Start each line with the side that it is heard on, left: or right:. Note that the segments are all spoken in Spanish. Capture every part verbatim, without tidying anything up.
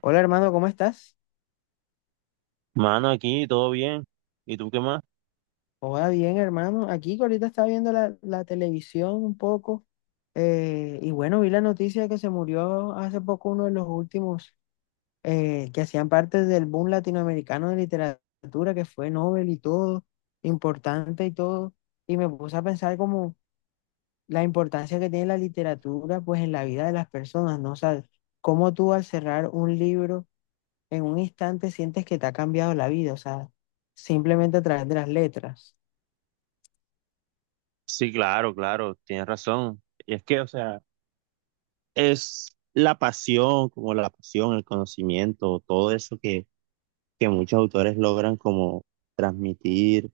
left: Hola hermano, ¿cómo estás?
right: Mano, aquí todo bien. ¿Y tú qué más?
left: Hola, bien hermano. Aquí que ahorita estaba viendo la, la televisión un poco, eh, y bueno, vi la noticia de que se murió hace poco uno de los últimos eh, que hacían parte del boom latinoamericano de literatura, que fue Nobel y todo, importante y todo. Y me puse a pensar como la importancia que tiene la literatura pues en la vida de las personas, ¿no? O sea, cómo tú al cerrar un libro en un instante sientes que te ha cambiado la vida, o sea, simplemente a través de las letras.
right: Sí, claro, claro, tienes razón. Y es que, o sea, es la pasión, como la pasión, el conocimiento, todo eso que, que muchos autores logran como transmitir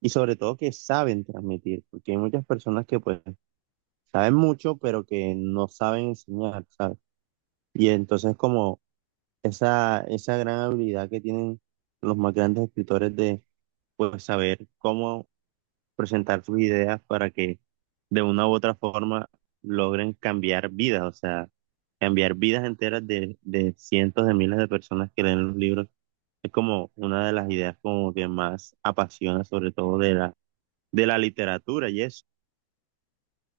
right: y sobre todo que saben transmitir, porque hay muchas personas que pues saben mucho, pero que no saben enseñar, ¿sabes? Y entonces como esa, esa gran habilidad que tienen los más grandes escritores de pues saber cómo presentar sus ideas para que de una u otra forma logren cambiar vidas, o sea, cambiar vidas enteras de, de cientos de miles de personas que leen los libros. Es como una de las ideas como que más apasiona, sobre todo de la, de la literatura y eso.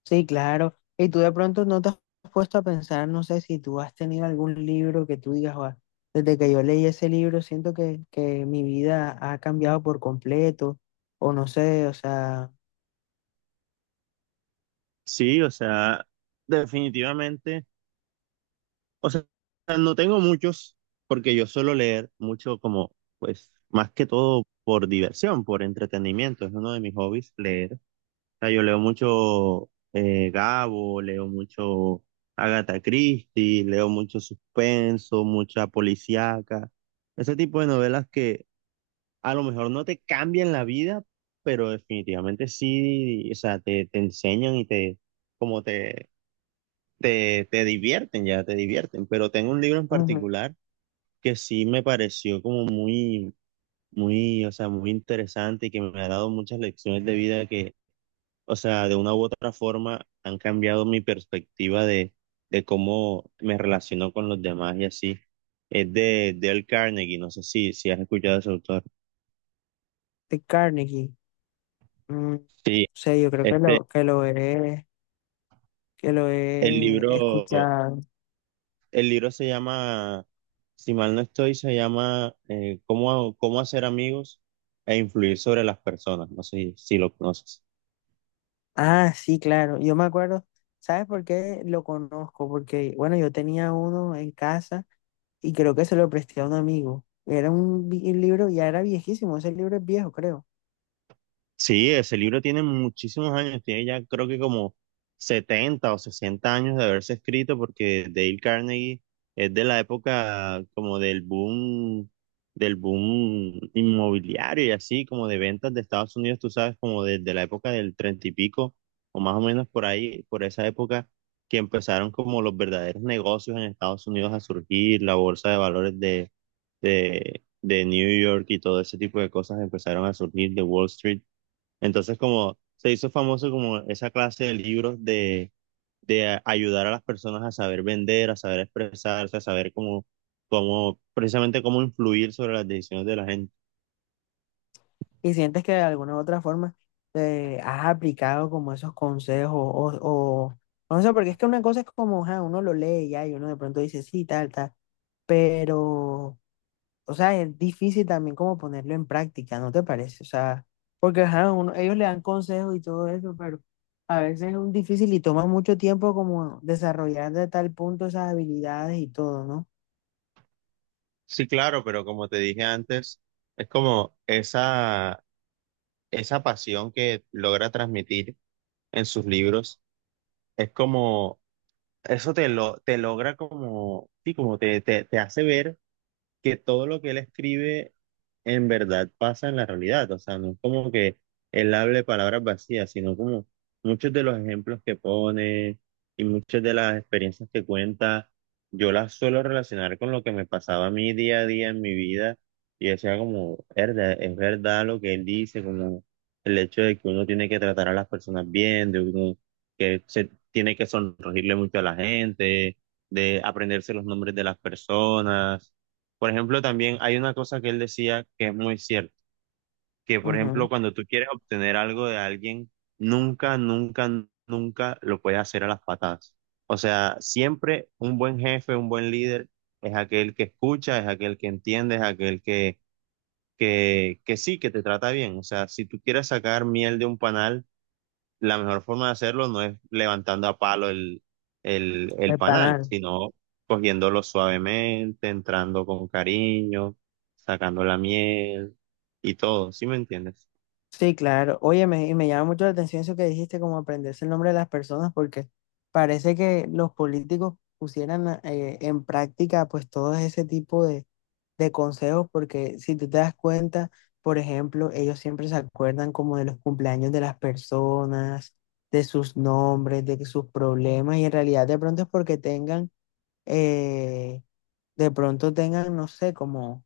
left: Sí, claro. Y tú de pronto no te has puesto a pensar, no sé si tú has tenido algún libro que tú digas, "Guau, desde que yo leí ese libro, siento que, que mi vida ha cambiado por completo, o no sé, o sea,
right: Sí, o sea, definitivamente, o sea, no tengo muchos, porque yo suelo leer mucho como, pues, más que todo por diversión, por entretenimiento, es uno de mis hobbies, leer sea, yo leo mucho eh, Gabo, leo mucho Agatha Christie, leo mucho suspenso, mucha policíaca, ese tipo de novelas que a lo mejor no te cambian la vida, pero definitivamente sí, o sea, te, te enseñan y te, como te, te, te divierten, ya te divierten. Pero tengo un libro en
left: ujú,
right: particular que sí me pareció como muy, muy, o sea, muy interesante y que me ha dado muchas lecciones de vida, o sea, de una u otra forma han cambiado mi perspectiva de, de cómo me relaciono con los demás y así. Es de Dale Carnegie, no sé si, si has escuchado a ese autor.
left: de Carnegie. Mm, o
right: Sí,
left: sea, yo creo que
right: este,
left: lo, que lo he, que lo
right: el
left: he
right: libro,
left: escuchado.
right: el libro se llama, si mal no estoy, se llama eh, ¿Cómo, cómo hacer amigos e influir sobre las personas? No sé si si lo conoces.
left: Ah, sí, claro. Yo me acuerdo, ¿sabes por qué lo conozco? Porque, bueno, yo tenía uno en casa. Y creo que se lo presté a un amigo. Era un, vi- un libro, ya era viejísimo, ese libro es viejo, creo.
right: Sí, ese libro tiene muchísimos años, tiene ya creo que como setenta o sesenta años de haberse escrito porque Dale Carnegie es de la época como del boom, del boom inmobiliario y así, como de ventas de Estados Unidos, tú sabes, como desde la época del treinta y pico o más o menos por ahí, por esa época que empezaron como los verdaderos negocios en Estados Unidos a surgir, la bolsa de valores de, de, de New York y todo ese tipo de cosas empezaron a surgir de Wall Street. Entonces, como se hizo famoso como esa clase de libros de, de a- ayudar a las personas a saber vender, a saber expresarse, a saber cómo, cómo, precisamente cómo influir sobre las decisiones de la gente.
left: Y sientes que de alguna u otra forma, eh, has aplicado como esos consejos o, o, o no sé, porque es que una cosa es como, ajá, uno lo lee ya y uno de pronto dice, sí, tal, tal, pero, o sea, es difícil también como ponerlo en práctica, ¿no te parece? O sea, porque ajá, uno- ellos le dan consejos y todo eso, pero a veces es un difícil y toma mucho tiempo como desarrollar de tal punto esas habilidades y todo, ¿no?
right: Sí, claro, pero como te dije antes, es como esa, esa pasión que logra transmitir en sus libros, es como, eso te lo, te logra como, sí, como te, te, te hace ver que todo lo que él escribe en verdad pasa en la realidad. O sea, no es como que él hable palabras vacías, sino como muchos de los ejemplos que pone y muchas de las experiencias que cuenta, yo las suelo relacionar con lo que me pasaba a mí día a día en mi vida y decía como, "Erda, es verdad lo que él dice", como el hecho de que uno tiene que tratar a las personas bien, de uno que se tiene que sonreírle mucho a la gente, de aprenderse los nombres de las personas. Por ejemplo, también hay una cosa que él decía que es muy cierta, que por
left: Ujú.
right: ejemplo, cuando tú quieres obtener algo de alguien, nunca, nunca, nunca lo puedes hacer a las patadas. O sea, siempre un buen jefe, un buen líder es aquel que escucha, es aquel que entiende, es aquel que, que, que sí, que te trata bien. O sea, si tú quieres sacar miel de un panal, la mejor forma de hacerlo no es levantando a palo el, el, el
left: El
right: panal,
left: panal.
right: sino cogiéndolo suavemente, entrando con cariño, sacando la miel y todo, ¿sí me entiendes?
left: Sí, claro. Oye, me, y me llama mucho la atención eso que dijiste, como aprenderse el nombre de las personas, porque parece que los políticos pusieran a- eh, en práctica pues todo ese tipo de, de consejos, porque si tú te das cuenta, por ejemplo, ellos siempre se acuerdan como de los cumpleaños de las personas, de sus nombres, de sus problemas, y en realidad de pronto es porque tengan, eh, de pronto tengan, no sé, como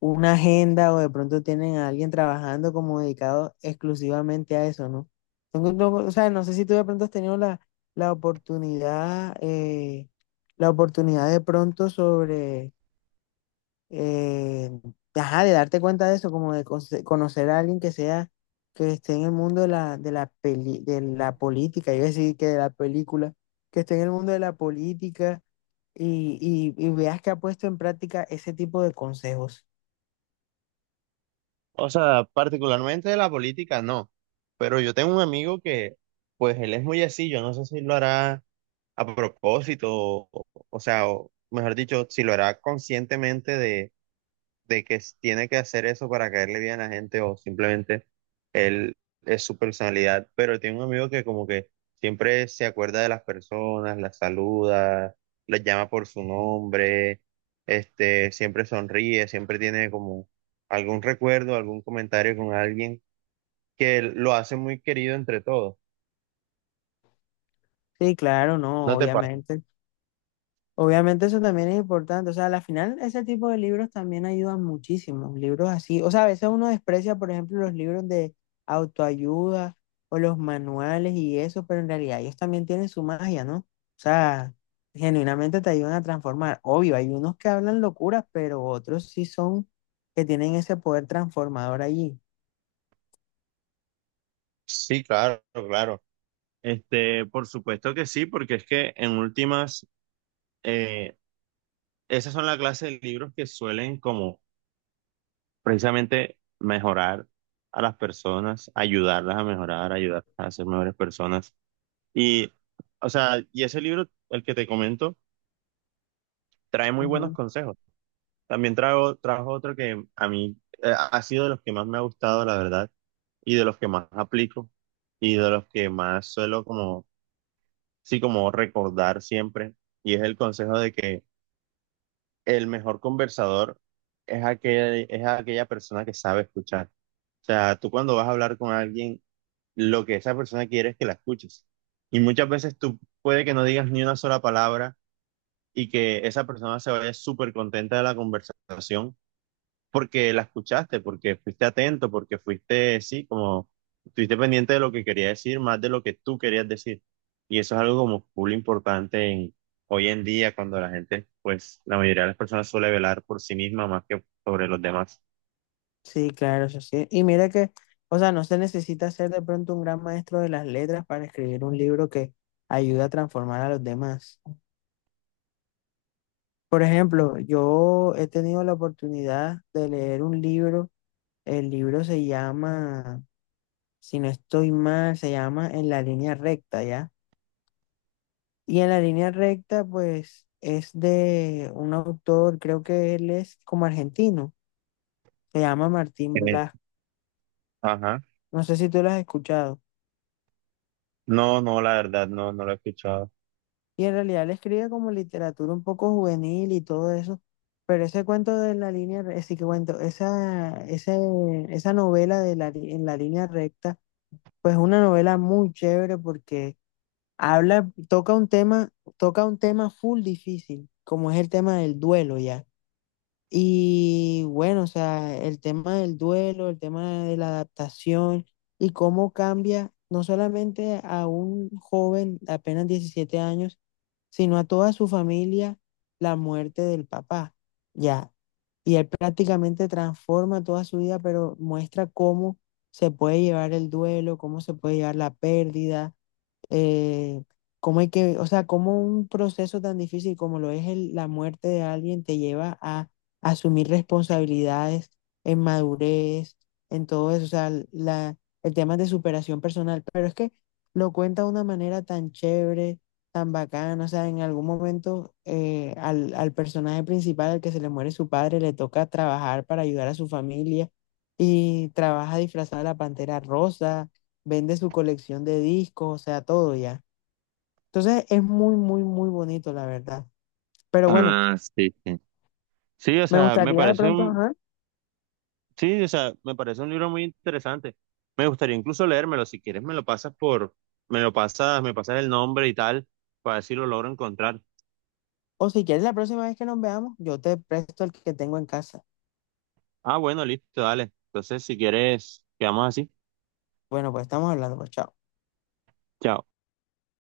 left: una agenda o de pronto tienen a alguien trabajando como dedicado exclusivamente a eso, ¿no? Tengo- no, o sea, no sé si tú de pronto has tenido la, la oportunidad, eh, la oportunidad de pronto sobre, eh, ajá, de darte cuenta de eso, como de conce- conocer a alguien que sea, que esté en el mundo de la, de la peli- de la política, yo decir que de la película, que esté en el mundo de la política y, y y veas que ha puesto en práctica ese tipo de consejos.
right: O sea, particularmente de la política, no. Pero yo tengo un amigo que, pues él es muy así, yo no sé si lo hará a propósito, o, o sea, o, mejor dicho, si lo hará conscientemente de que s- tiene que hacer eso para caerle bien a la gente o simplemente él es su personalidad, pero tiene un amigo que como que siempre se acuerda de las personas, las saluda, las llama por su nombre, este, siempre sonríe, siempre tiene como algún recuerdo, algún comentario con alguien que lo hace muy querido entre todos.
left: Sí, claro, no,
right: ¿No te pasa?
left: obviamente. Obviamente eso también es importante. O sea, al final ese tipo de libros también ayudan muchísimo. Libros así. O sea, a veces uno desprecia, por ejemplo, los libros de autoayuda o los manuales y eso, pero en realidad ellos también tienen su magia, ¿no? O sea, genuinamente te ayudan a transformar. Obvio, hay unos que hablan locuras, pero otros sí son que tienen ese poder transformador allí.
right: Sí, claro, claro. Este, por supuesto que sí, porque es que en últimas, eh, esas son la clase de libros que suelen como precisamente mejorar a las personas, ayudarlas a mejorar, ayudarlas a ser mejores personas. Y, o sea, y ese libro, el que te comento, trae muy buenos consejos. También trajo, trajo otro que a mí eh, ha sido de los que más me ha gustado, la verdad, y de los que más aplico, y de los que más suelo como, sí, como recordar siempre, y es el consejo de que el mejor conversador es aquel, es aquella persona que sabe escuchar. O sea, tú cuando vas a hablar con alguien, lo que esa persona quiere es que la escuches. Y muchas veces tú puede que no digas ni una sola palabra y que esa persona se vaya súper contenta de la conversación porque la escuchaste, porque fuiste atento, porque fuiste, sí, como estuviste pendiente de lo que quería decir más de lo que tú querías decir. Y eso es algo como full importante en- hoy en día cuando la gente, pues la mayoría de las personas suele velar por sí misma más que sobre los demás.
left: Sí, claro, eso sí. Y mira que, o sea, no se necesita ser de pronto un gran maestro de las letras para escribir un libro que ayuda a transformar a los demás. Por ejemplo, yo he tenido la oportunidad de leer un libro. El libro se llama, si no estoy mal, se llama En la línea recta, ¿ya? Y en la línea recta, pues, es de un autor, creo que él es como argentino, se llama Martín
right: Eh,
left: Blas.
right: ajá.
left: No sé si tú lo has escuchado.
right: No, no, la verdad, no, no lo he escuchado.
left: Y en realidad él escribe como literatura un poco juvenil y todo eso. Pero ese cuento de la línea, re- ese que cuento, esa, ese- esa novela de la, li- en la línea recta, pues es una novela muy chévere porque habla, toca un tema, toca un tema full difícil, como es el tema del duelo ya. Y bueno, o sea, el tema del duelo, el tema de la adaptación y cómo cambia no solamente a un joven de apenas diecisiete años, sino a toda su familia la muerte del papá, ya. Y él prácticamente transforma toda su vida, pero muestra cómo se puede llevar el duelo, cómo se puede llevar la pérdida, eh, cómo hay que, o sea, cómo un proceso tan difícil como lo es el- la muerte de alguien te lleva a asumir responsabilidades en madurez, en todo eso, o sea, la, el tema de superación personal, pero es que lo cuenta de una manera tan chévere, tan bacana. O sea, en algún momento, eh, al, al personaje principal, al que se le muere su padre, le toca trabajar para ayudar a su familia y trabaja disfrazada de la pantera rosa, vende su colección de discos, o sea, todo ya. Entonces es muy, muy, muy bonito, la verdad. Pero bueno,
right: Ah, sí, sí. Sí, o
left: me
right: sea, me
left: gustaría de
right: parece
left: pronto,
right: un,
left: ajá,
right: sí, o sea, me parece un libro muy interesante. Me gustaría incluso leérmelo. Si quieres, me lo pasas por, me lo pasas, me pasas el nombre y tal, para ver si lo logro encontrar.
left: o si quieres la próxima vez que nos veamos, yo te presto el que tengo en casa.
right: Ah, bueno, listo, dale. Entonces, si quieres, quedamos así.
left: Bueno, pues estamos hablando, pues chao.
right: Chao.